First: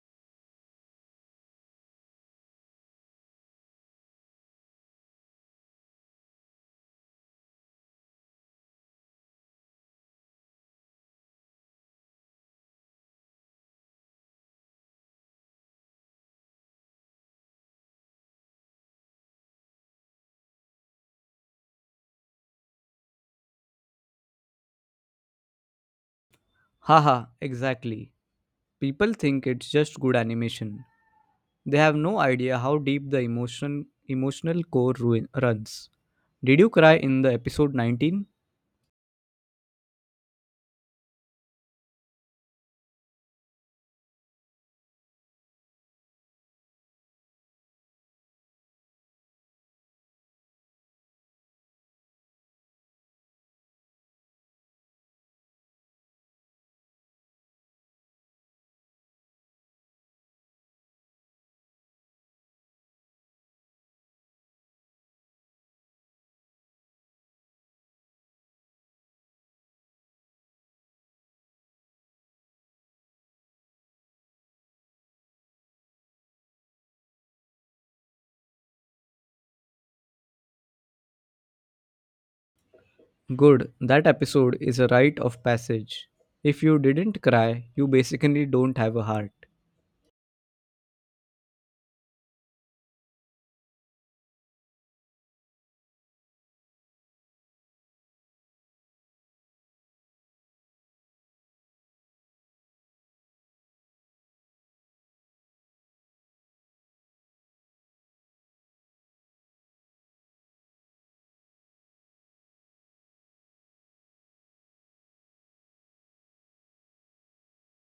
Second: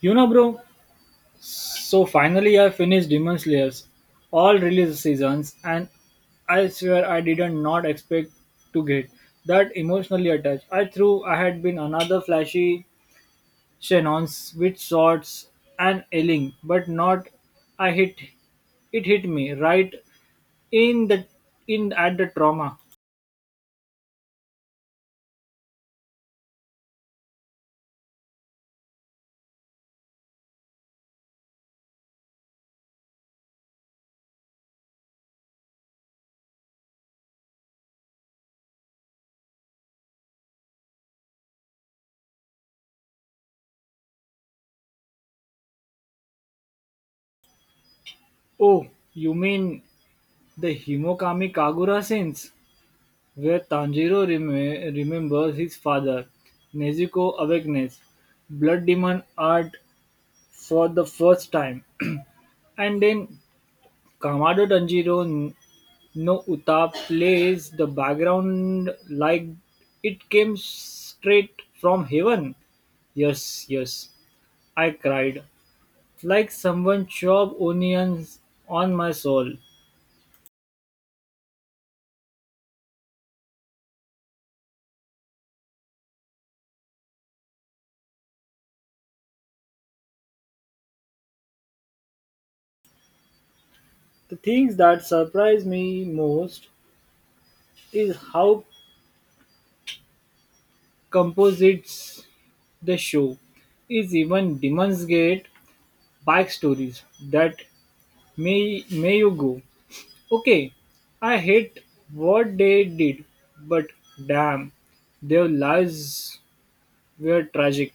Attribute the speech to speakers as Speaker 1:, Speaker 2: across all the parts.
Speaker 1: You know, bro, so finally I finished Demon Slayers, all release seasons, and I swear I did not not expect to get that emotionally attached. I had been another flashy Shannons with swords and yelling, but not I hit it hit me right in the in at the trauma.
Speaker 2: Haha, exactly. People think it's just good animation. They have no idea how deep the emotional core runs. Did you cry in the episode 19?
Speaker 1: Oh, you mean the Himokami Kagura scenes? Where Tanjiro remembers his father, Nezuko awakens Blood Demon Art for the first time, and then Kamado Tanjiro no Uta plays the background like it came straight from heaven. Yes, yes, I cried, like someone chopped onions on my soul.
Speaker 2: Good, that episode is a rite of passage. If you didn't cry, you basically don't have a heart.
Speaker 1: The things that surprise me most is how composites the show is even demonstrate backstories that may you go, okay, I hate what they did, but damn, their lives were tragic.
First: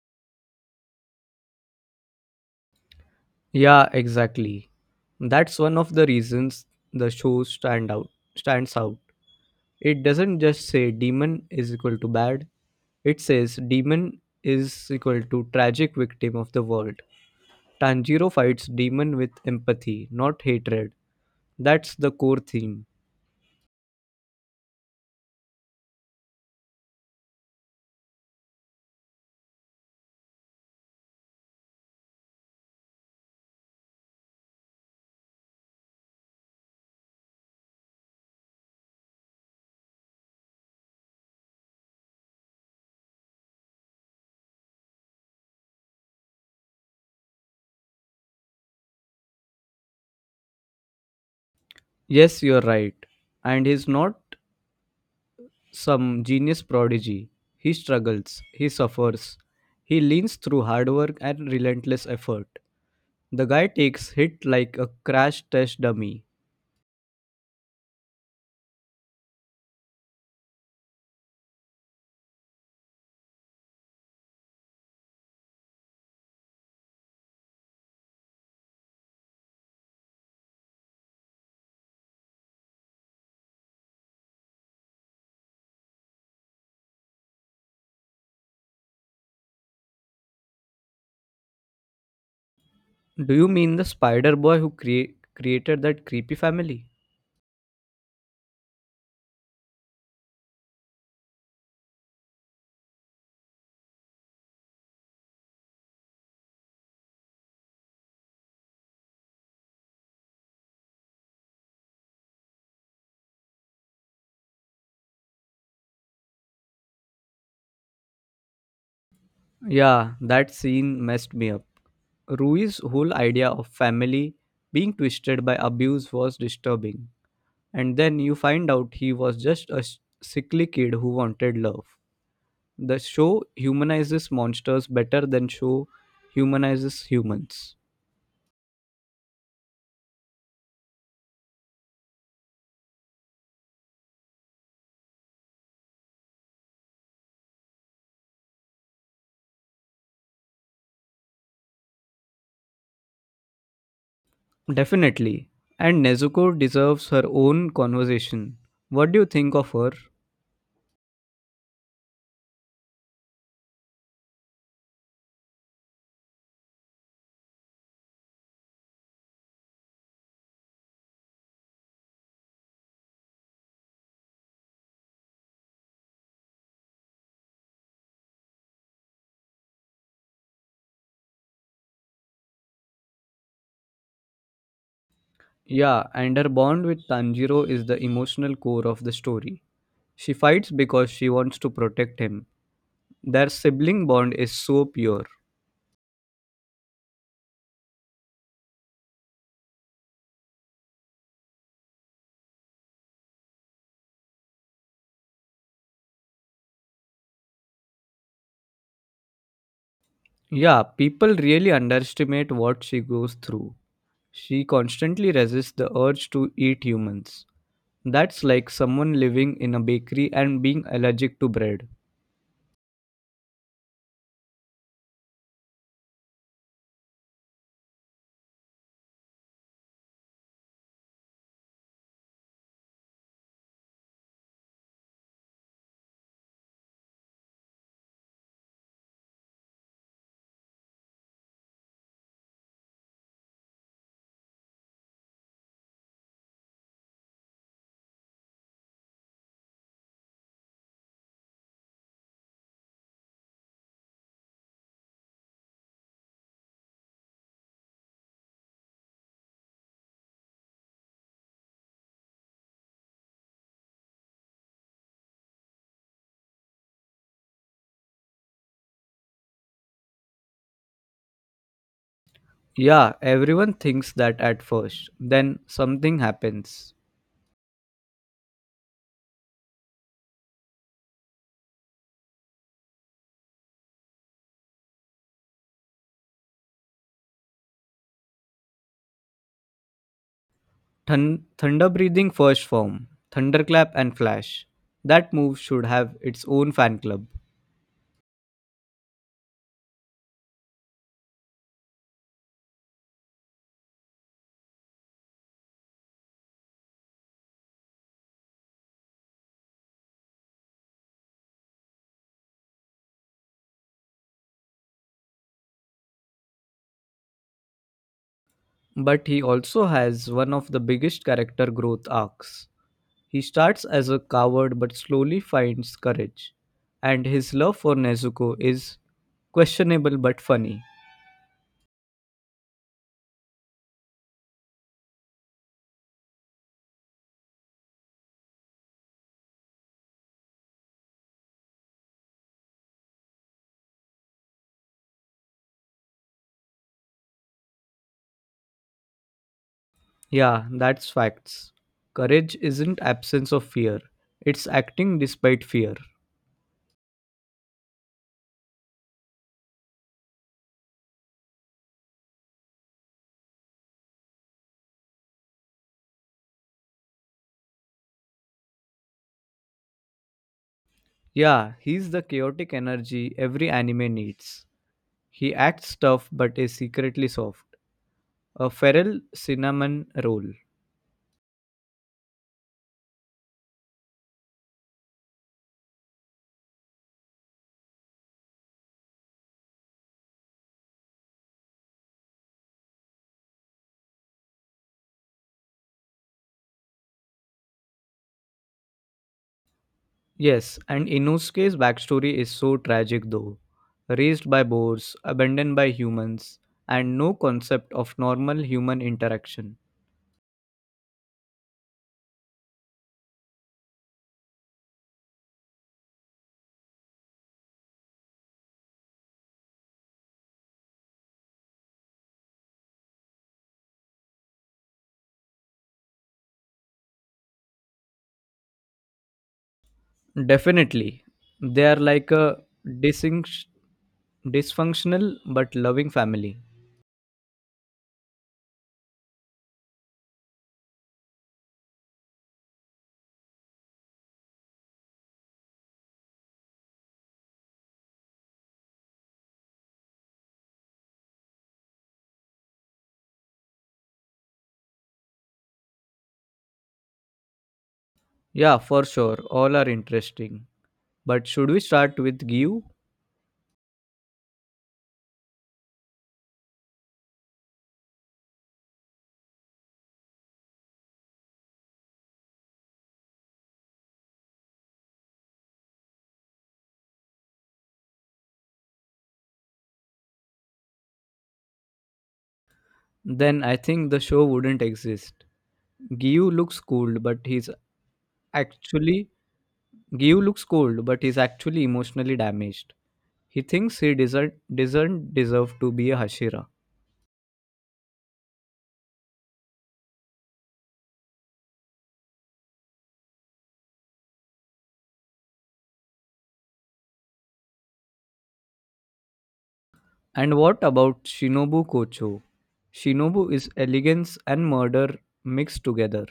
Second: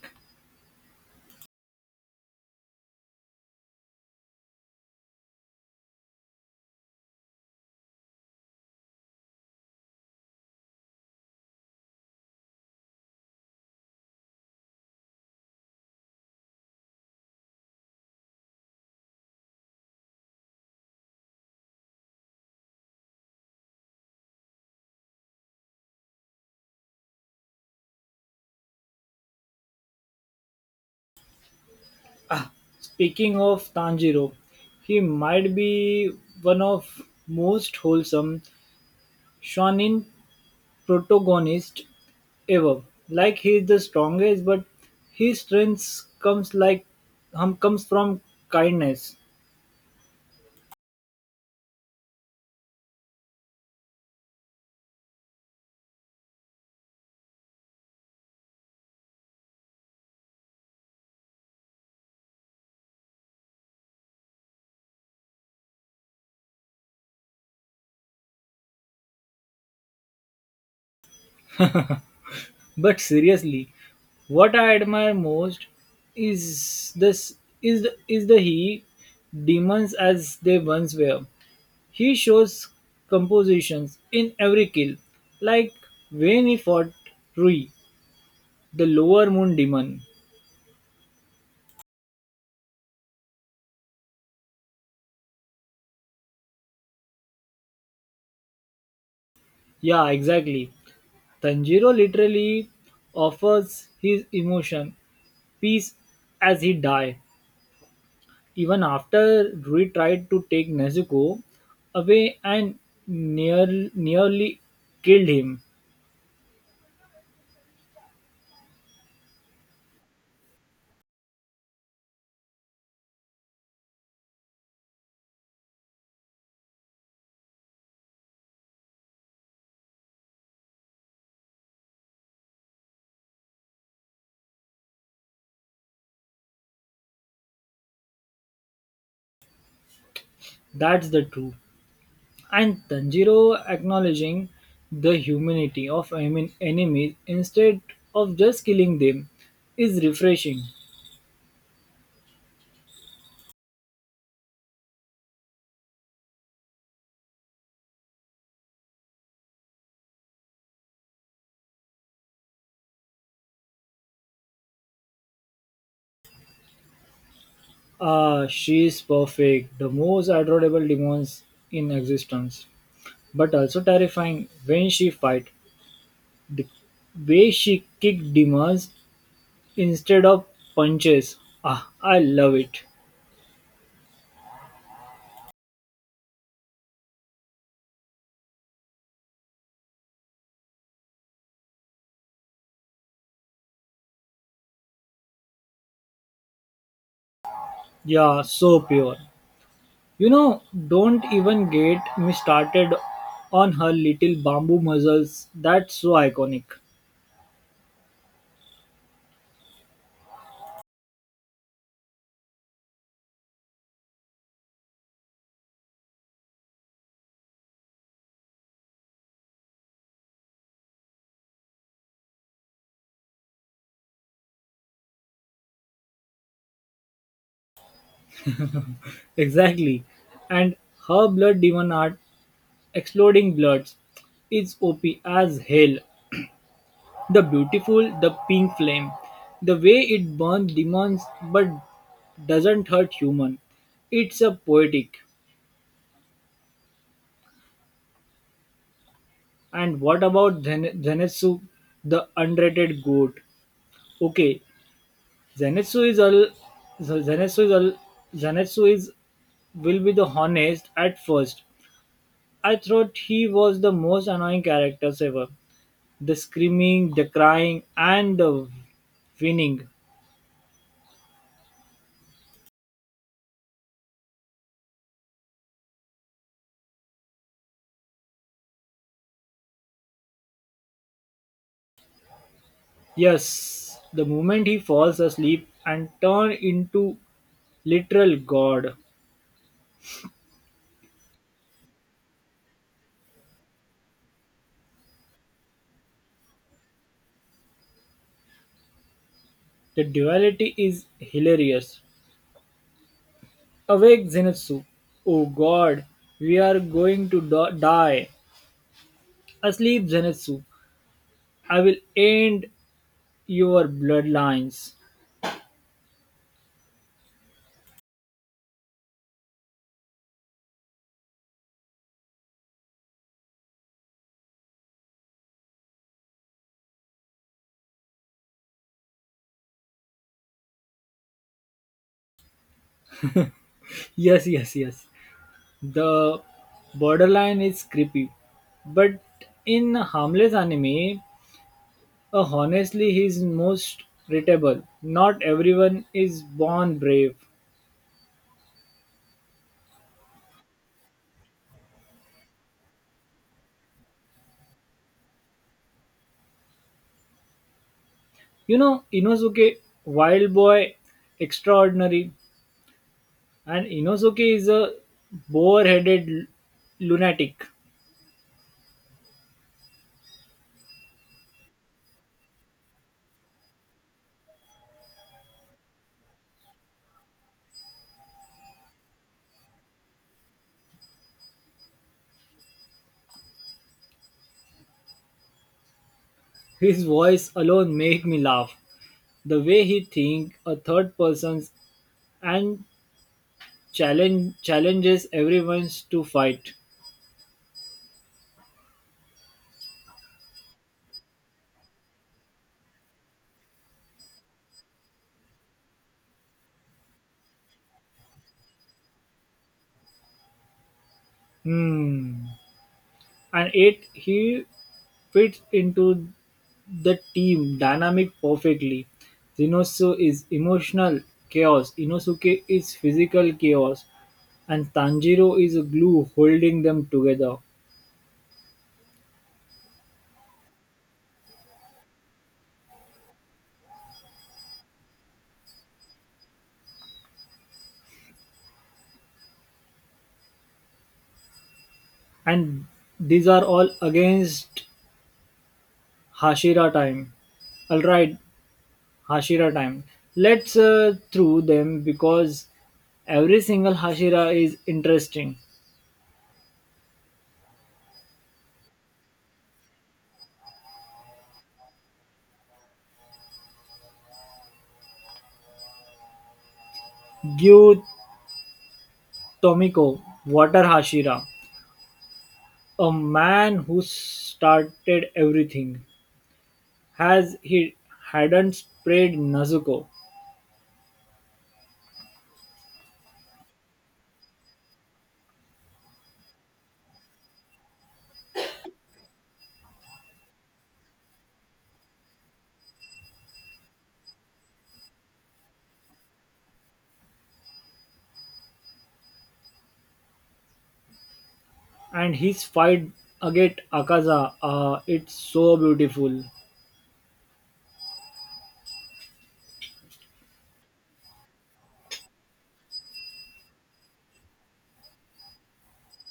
Speaker 2: Yeah, exactly. That's one of the reasons the show stands out. It doesn't just say demon is equal to bad. It says demon is equal to tragic victim of the world. Tanjiro fights demon with empathy, not hatred. That's the core theme.
Speaker 1: Ah, Speaking of Tanjiro, he might be one of most wholesome shonen protagonist ever. Like he is the strongest, but his strength comes like comes from kindness.
Speaker 2: Yes, you're right. And he's not some genius prodigy. He struggles, he suffers, he leans through hard work and relentless effort. The guy takes hit like a crash test dummy.
Speaker 1: But seriously, what I admire most is this is the he demons as they once were. He shows compositions in every kill, like when he fought Rui, the lower moon demon.
Speaker 2: Do you mean the spider boy who created that creepy family?
Speaker 1: Yeah, exactly. Tanjiro literally offers his emotion, peace as he die. Even after Rui tried to take Nezuko away and near, nearly killed him,
Speaker 2: Yeah, that scene messed me up. Rui's whole idea of family being twisted by abuse was disturbing. And then you find out he was just a sickly kid who wanted love. The show humanizes monsters better than show humanizes humans.
Speaker 1: that's the truth. And Tanjiro acknowledging the humanity of enemies instead of just killing them is refreshing.
Speaker 2: Definitely. And Nezuko deserves her own conversation. What do you think of her?
Speaker 1: She is perfect, the most adorable demons in existence, but also terrifying when she fight. The way she kicked demons instead of punches. Ah, I love it.
Speaker 2: Yeah, and her bond with Tanjiro is the emotional core of the story. She fights because she wants to protect him. Their sibling bond is so pure.
Speaker 1: Yeah, so pure. You know, don't even get me started on her little bamboo muzzles. That's so iconic.
Speaker 2: Yeah, people really underestimate what she goes through. She constantly resists the urge to eat humans. That's like someone living in a bakery and being allergic to bread.
Speaker 1: Exactly. And her blood demon art, exploding bloods, is OP as hell. The beautiful, the pink flame, the way it burns demons but doesn't hurt human. It's a poetic. And what about Zenitsu, the underrated goat? Okay, Zenitsu is all. Zenitsu is all. Zenitsu is will be the honest at first. I thought he was the most annoying characters ever. The screaming, the crying, and the winning.
Speaker 2: Yeah, everyone thinks that at first. Then something happens.
Speaker 1: Yes, the moment he falls asleep and turn into literal god.
Speaker 2: Thunder breathing first form, thunderclap and flash. That move should have its own fan club.
Speaker 1: The duality is hilarious. Awake, Zenitsu! Oh god, we are going to die! Asleep, Zenitsu! I will end your bloodlines.
Speaker 2: But he also has one of the biggest character growth arcs. He starts as a coward but slowly finds courage. And his love for Nezuko is questionable but funny.
Speaker 1: Yes, yes, yes. The borderline is creepy, but in harmless anime, honestly, he's most relatable. Not everyone is born brave.
Speaker 2: Yeah, that's facts. Courage isn't absence of fear, it's acting despite fear.
Speaker 1: You know, Inosuke, wild boy, extraordinary, and Inosuke is a boar-headed lunatic.
Speaker 2: Yeah, he's the chaotic energy every anime needs. He acts tough but is secretly soft. A feral cinnamon roll.
Speaker 1: His voice alone made me laugh. The way he think a third persons and challenges everyone to fight.
Speaker 2: Yes, and Inosuke's backstory is so tragic though. Raised by boars, abandoned by humans, and no concept of normal human interaction.
Speaker 1: Hmm. And it he fits into the team dynamic perfectly. Zenosu is emotional chaos. Inosuke is physical chaos and Tanjiro is a glue holding them together.
Speaker 2: Definitely, they are like a disync- dysfunctional but loving family.
Speaker 1: And these are all against Hashira time. Alright, Hashira time. Let's through them because every single Hashira is interesting.
Speaker 2: Yeah, for sure, all are interesting. But should we start with Gyu?
Speaker 1: Gyu Tomiko, Water Hashira, a man who started everything, has he hadn't sprayed Nezuko,
Speaker 2: Then I think the show wouldn't exist. Gyu looks cold, but he's actually Gyu looks cold, but he's actually emotionally damaged. He thinks he doesn't deserve to be a Hashira.
Speaker 1: and his fight against Akaza, it's so beautiful.
Speaker 2: And what about Shinobu Kocho? Shinobu is elegance and murder mixed together.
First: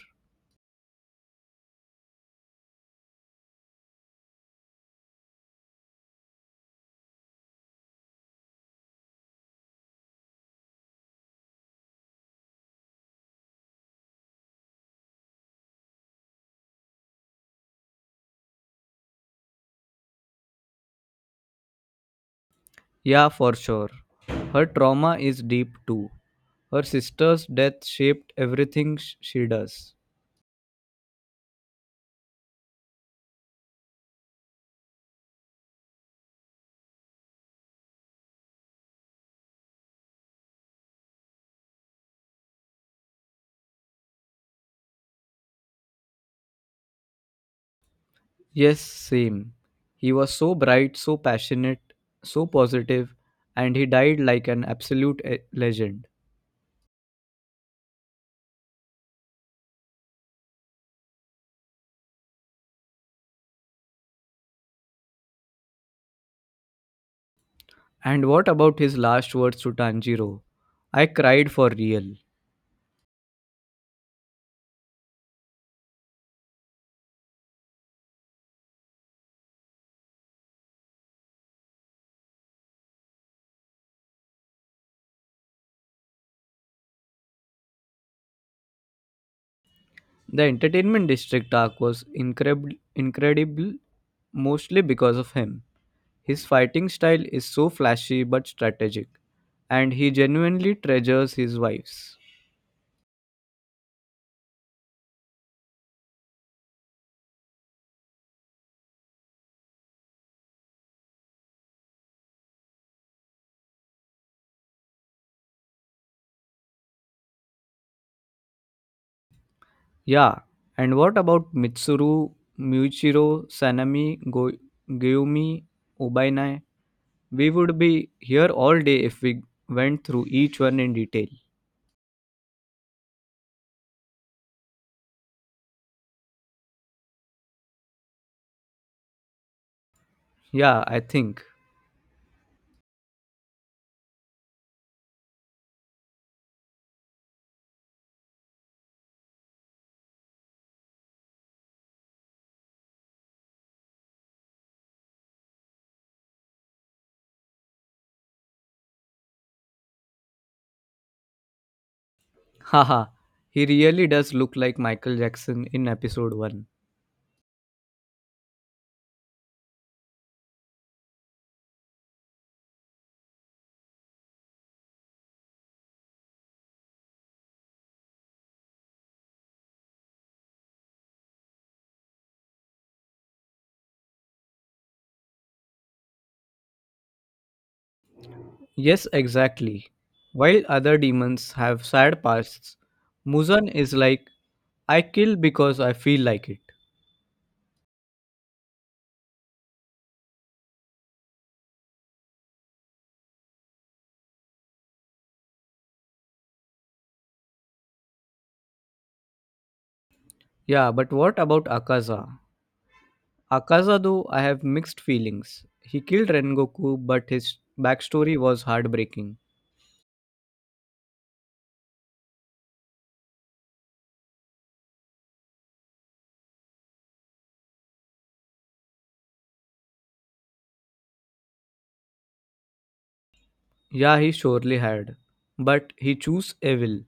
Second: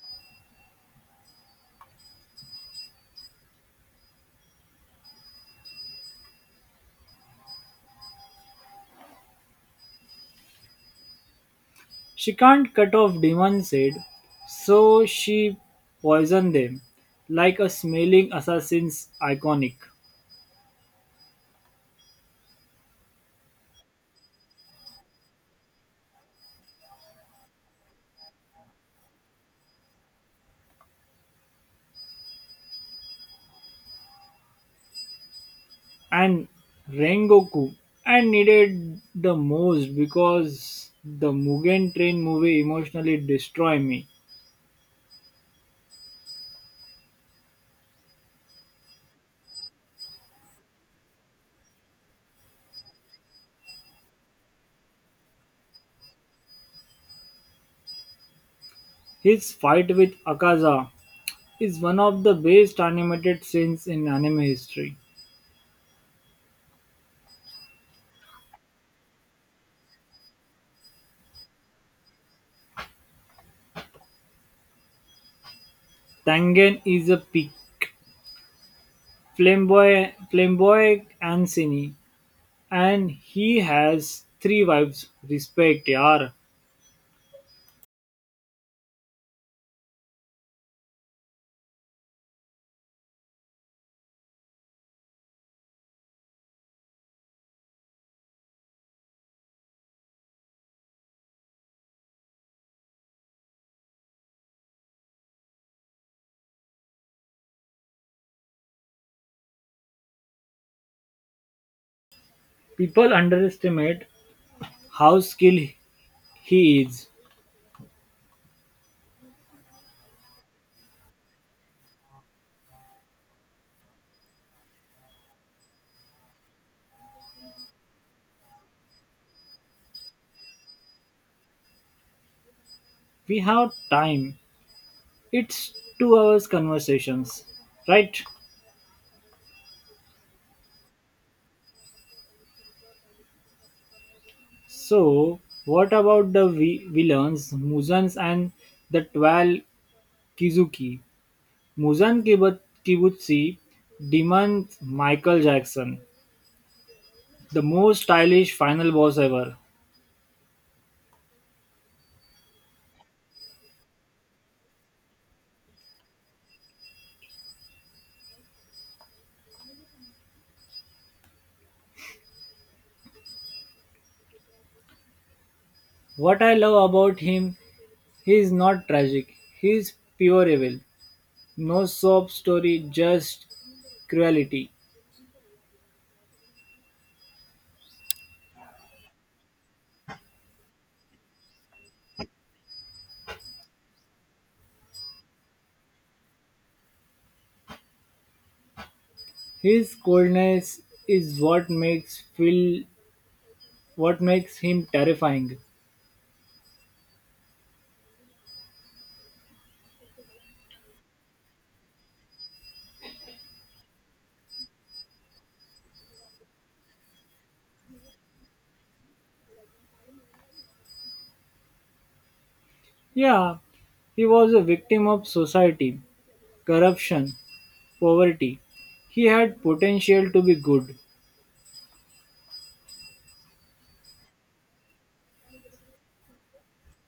Speaker 1: She can't cut off demon said, so she poisoned them, like a smelling assassin's iconic.
Speaker 2: Yeah, for sure. Her trauma is deep too. Her sister's death shaped everything she does.
Speaker 1: And Rengoku. I needed the most because the Mugen Train movie emotionally destroyed me.
Speaker 2: Yes, same. He was so bright, so passionate, so positive, and he died like an absolute legend.
Speaker 1: His fight with Akaza is one of the best animated scenes in anime history.
Speaker 2: And what about his last words to Tanjiro? I cried for real.
Speaker 1: Tangen is a peak, flamboyant and cine, and he has three wives. Respect, yaar.
Speaker 2: The entertainment district arc was incredible, mostly because of him. His fighting style is so flashy but strategic, and he genuinely treasures his wives.
Speaker 1: People underestimate how skilled he is.
Speaker 2: Yeah, and what about Mitsuru, Muichiro, Sanami, Gyumi, Ubainai? We would be here all day if we went through each one in detail.
Speaker 1: We have time. It's 2-hour conversations, right?
Speaker 2: Yeah, I think.
Speaker 1: So what about the villains, Muzans and the 12 Kizuki? Kibutsi demands Michael Jackson, the most stylish final boss ever.
Speaker 2: Haha, he really does look like Michael Jackson in episode 1.
Speaker 1: What I love about him, he is not tragic. He is pure evil. No sob story, just cruelty.
Speaker 2: Yes, exactly. While other demons have sad pasts, Muzan is like, I kill because I feel like it.
Speaker 1: His coldness is what makes Phil What makes him terrifying?
Speaker 2: Yeah, but what about Akaza? Akaza, I have mixed feelings. He killed Rengoku, but his backstory was heartbreaking.
Speaker 1: Yeah, he was a victim of society, corruption, poverty. He had potential to be good.
Speaker 2: Yeah, he surely had. But he chose evil.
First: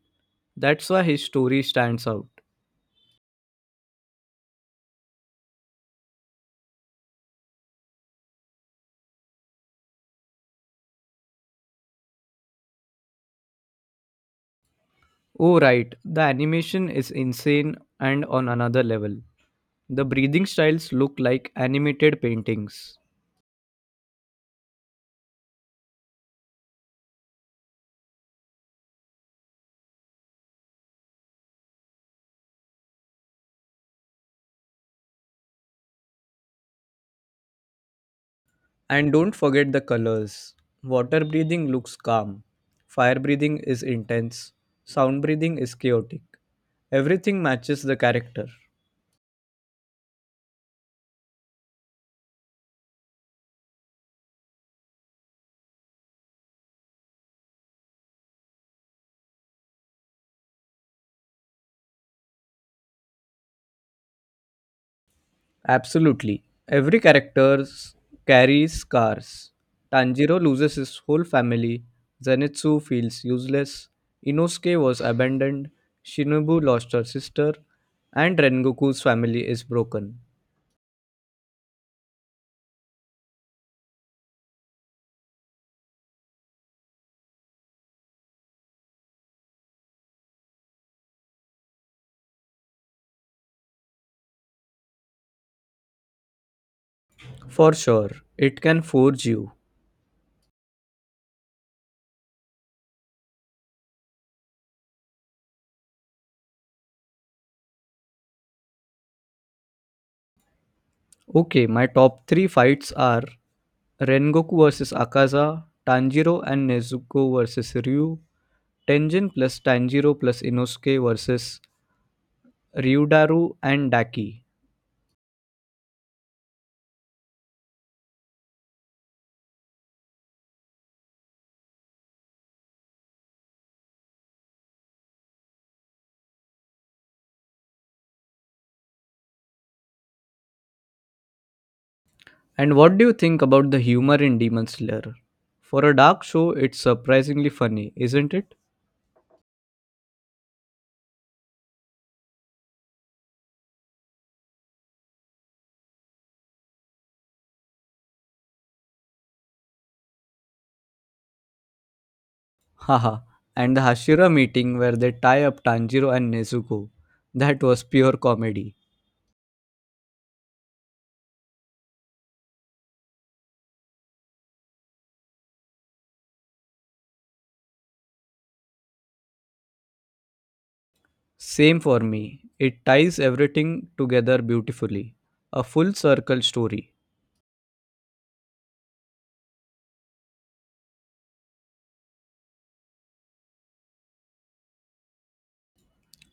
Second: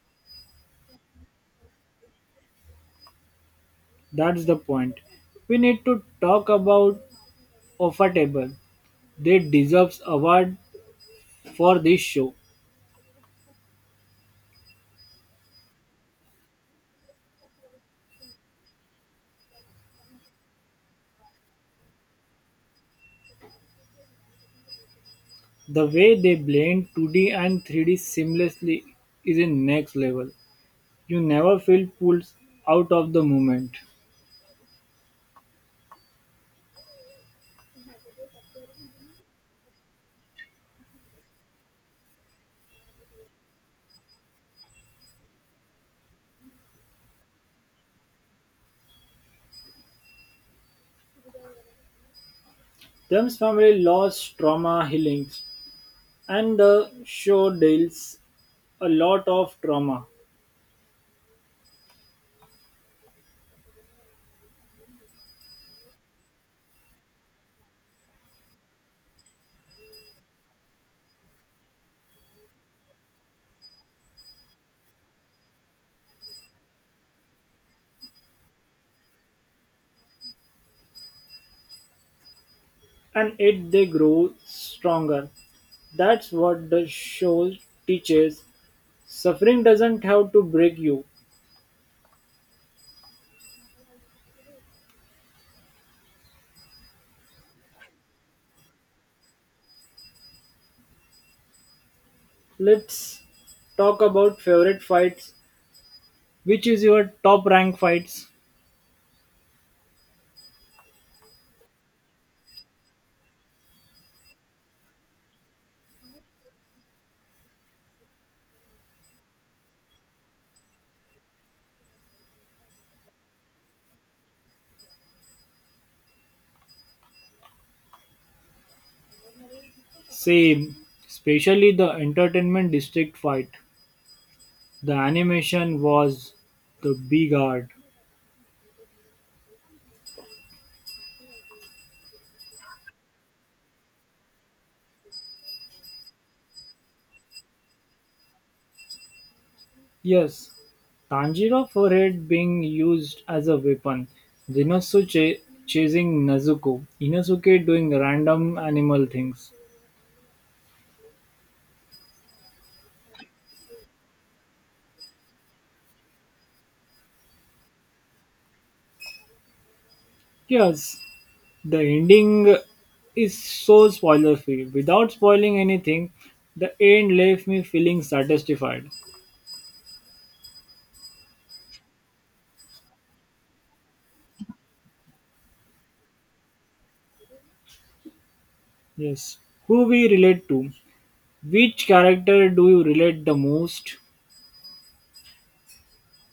Speaker 2: That's why his story stands out.
Speaker 1: That's the point. We need to talk about Offa Table. They deserves award for this show.
Speaker 2: Oh, right, the animation is insane and on another level. The breathing styles look like animated paintings.
Speaker 1: The way they blend 2D and 3D seamlessly is in next level. You never feel pulled out of the moment.
Speaker 2: And don't forget the colors. Water breathing looks calm, fire breathing is intense, sound breathing is chaotic. Everything matches the character.
Speaker 1: Them's family lost trauma healings and the show deals a lot of trauma,
Speaker 2: Absolutely. Every character carries scars. Tanjiro loses his whole family. Zenitsu feels useless. Inosuke was abandoned. Shinobu lost her sister. And Rengoku's family is broken.
Speaker 1: and it they grow stronger. That's what the show teaches. Suffering doesn't have to break you.
Speaker 2: For sure, it can forge you.
Speaker 1: Let's talk about favorite fights. Which is your top rank fights?
Speaker 2: Okay, my top 3 fights are Rengoku versus Akaza, Tanjiro and Nezuko versus Ryu, Tenjin plus Tanjiro plus Inosuke versus Ryudaru and Daki.
Speaker 1: Same, especially the entertainment district fight. The animation was the big art.
Speaker 2: And what do you think about the humor in Demon Slayer? For a dark show, it's surprisingly funny, isn't it?
Speaker 1: Yes, Tanjiro forehead being used as a weapon, Zenitsu chasing Nezuko, Inosuke doing random animal things.
Speaker 2: Haha. And the Hashira meeting where they tie up Tanjiro and Nezuko. That was pure comedy.
Speaker 1: Yes, the ending is so spoiler free. Without spoiling anything, the end left me feeling satisfied.
Speaker 2: Same for me. It ties everything together beautifully. A full circle story.
Speaker 1: Yes, who we relate to? Which character do you relate the most?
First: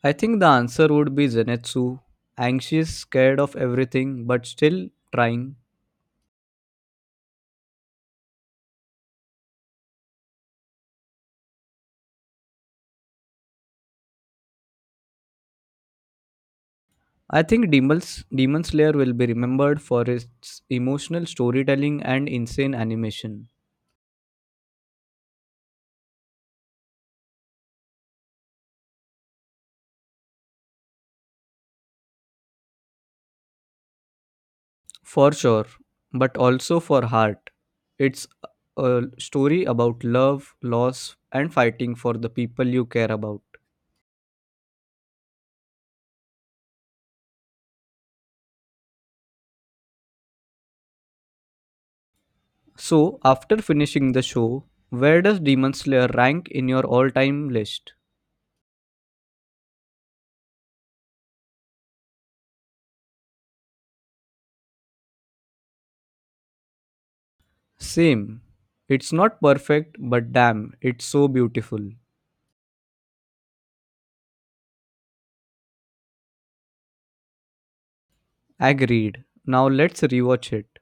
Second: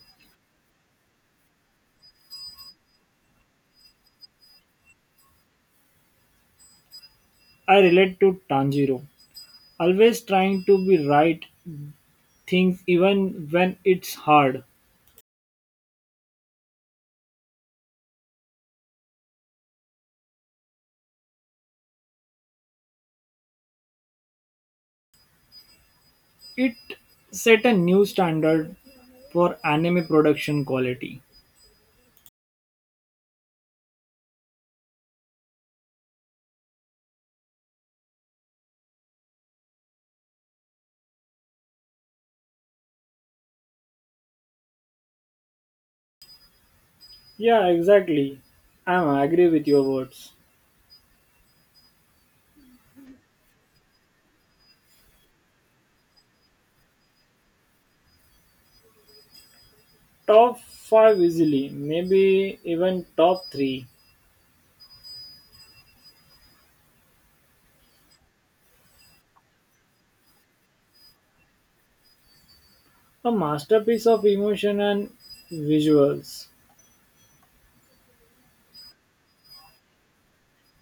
Speaker 2: I think the answer would be Zenitsu. Anxious, scared of everything, but still trying.
Speaker 1: I relate to Tanjiro, always trying to be right things even when it's hard.
Speaker 2: I think Demon Slayer will be remembered for its emotional storytelling and insane animation,
Speaker 1: It set a new standard for anime production quality.
Speaker 2: for sure, but also for heart. It's a story about love, loss, and fighting for the people you care about.
Speaker 1: Yeah, exactly. I agree with your words.
Speaker 2: So, after finishing the show, where does Demon Slayer rank in your all time list?
Speaker 1: Top 5 easily, maybe even top 3.
Speaker 2: Same. It's not perfect, but damn, it's so beautiful.
Speaker 1: A masterpiece of emotion and visuals.
Speaker 2: Agreed. Now let's rewatch it.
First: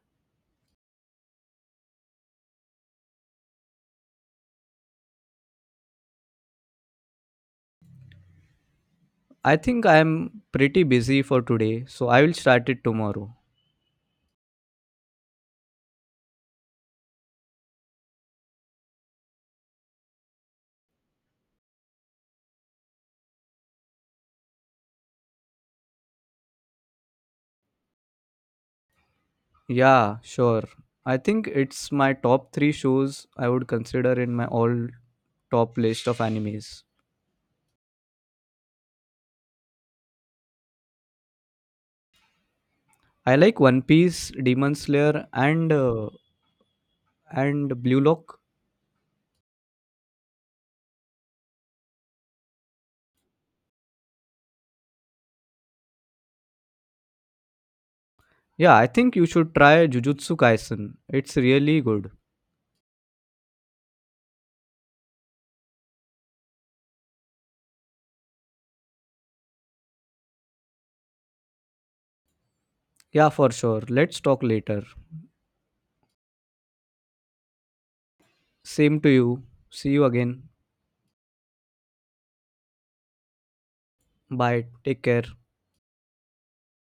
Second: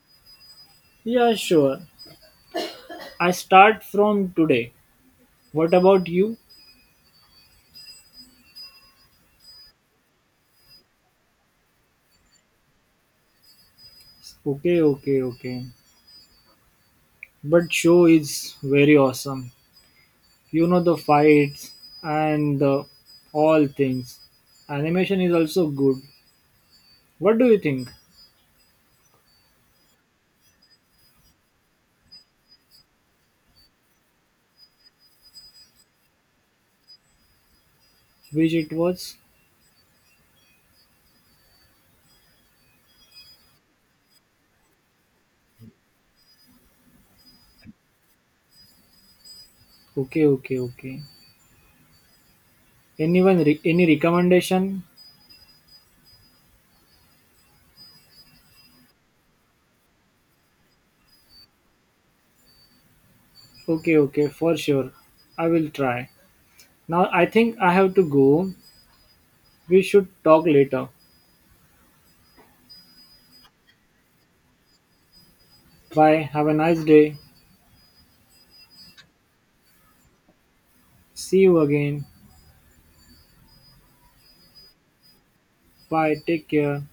Speaker 1: Yeah, sure. I start from today. What about you?
Speaker 2: I think I am pretty busy for today, so I will start it tomorrow.
Speaker 1: Okay, okay, okay. But show is very awesome. You know the fights and the all things. Animation is also good. What do you think?
Speaker 2: Yeah, sure. I think it's my top 3 shows I would consider in my all top list of animes.
Speaker 1: Which it was?
Speaker 2: I like One Piece, Demon Slayer and Blue Lock.
Speaker 1: Okay, okay, okay. Anyone any recommendation?
Speaker 2: Yeah, I think you should try Jujutsu Kaisen. It's really good.
Speaker 1: Okay, okay, for sure. I will try. Now I think I have to go. We should talk later.
Speaker 2: Yeah, for sure. Let's talk later.
Speaker 1: Bye. Have a nice day.
Speaker 2: Same to you. See you again.
Speaker 1: See you again.
Speaker 2: Bye. Take care.
Speaker 1: Bye. Take care.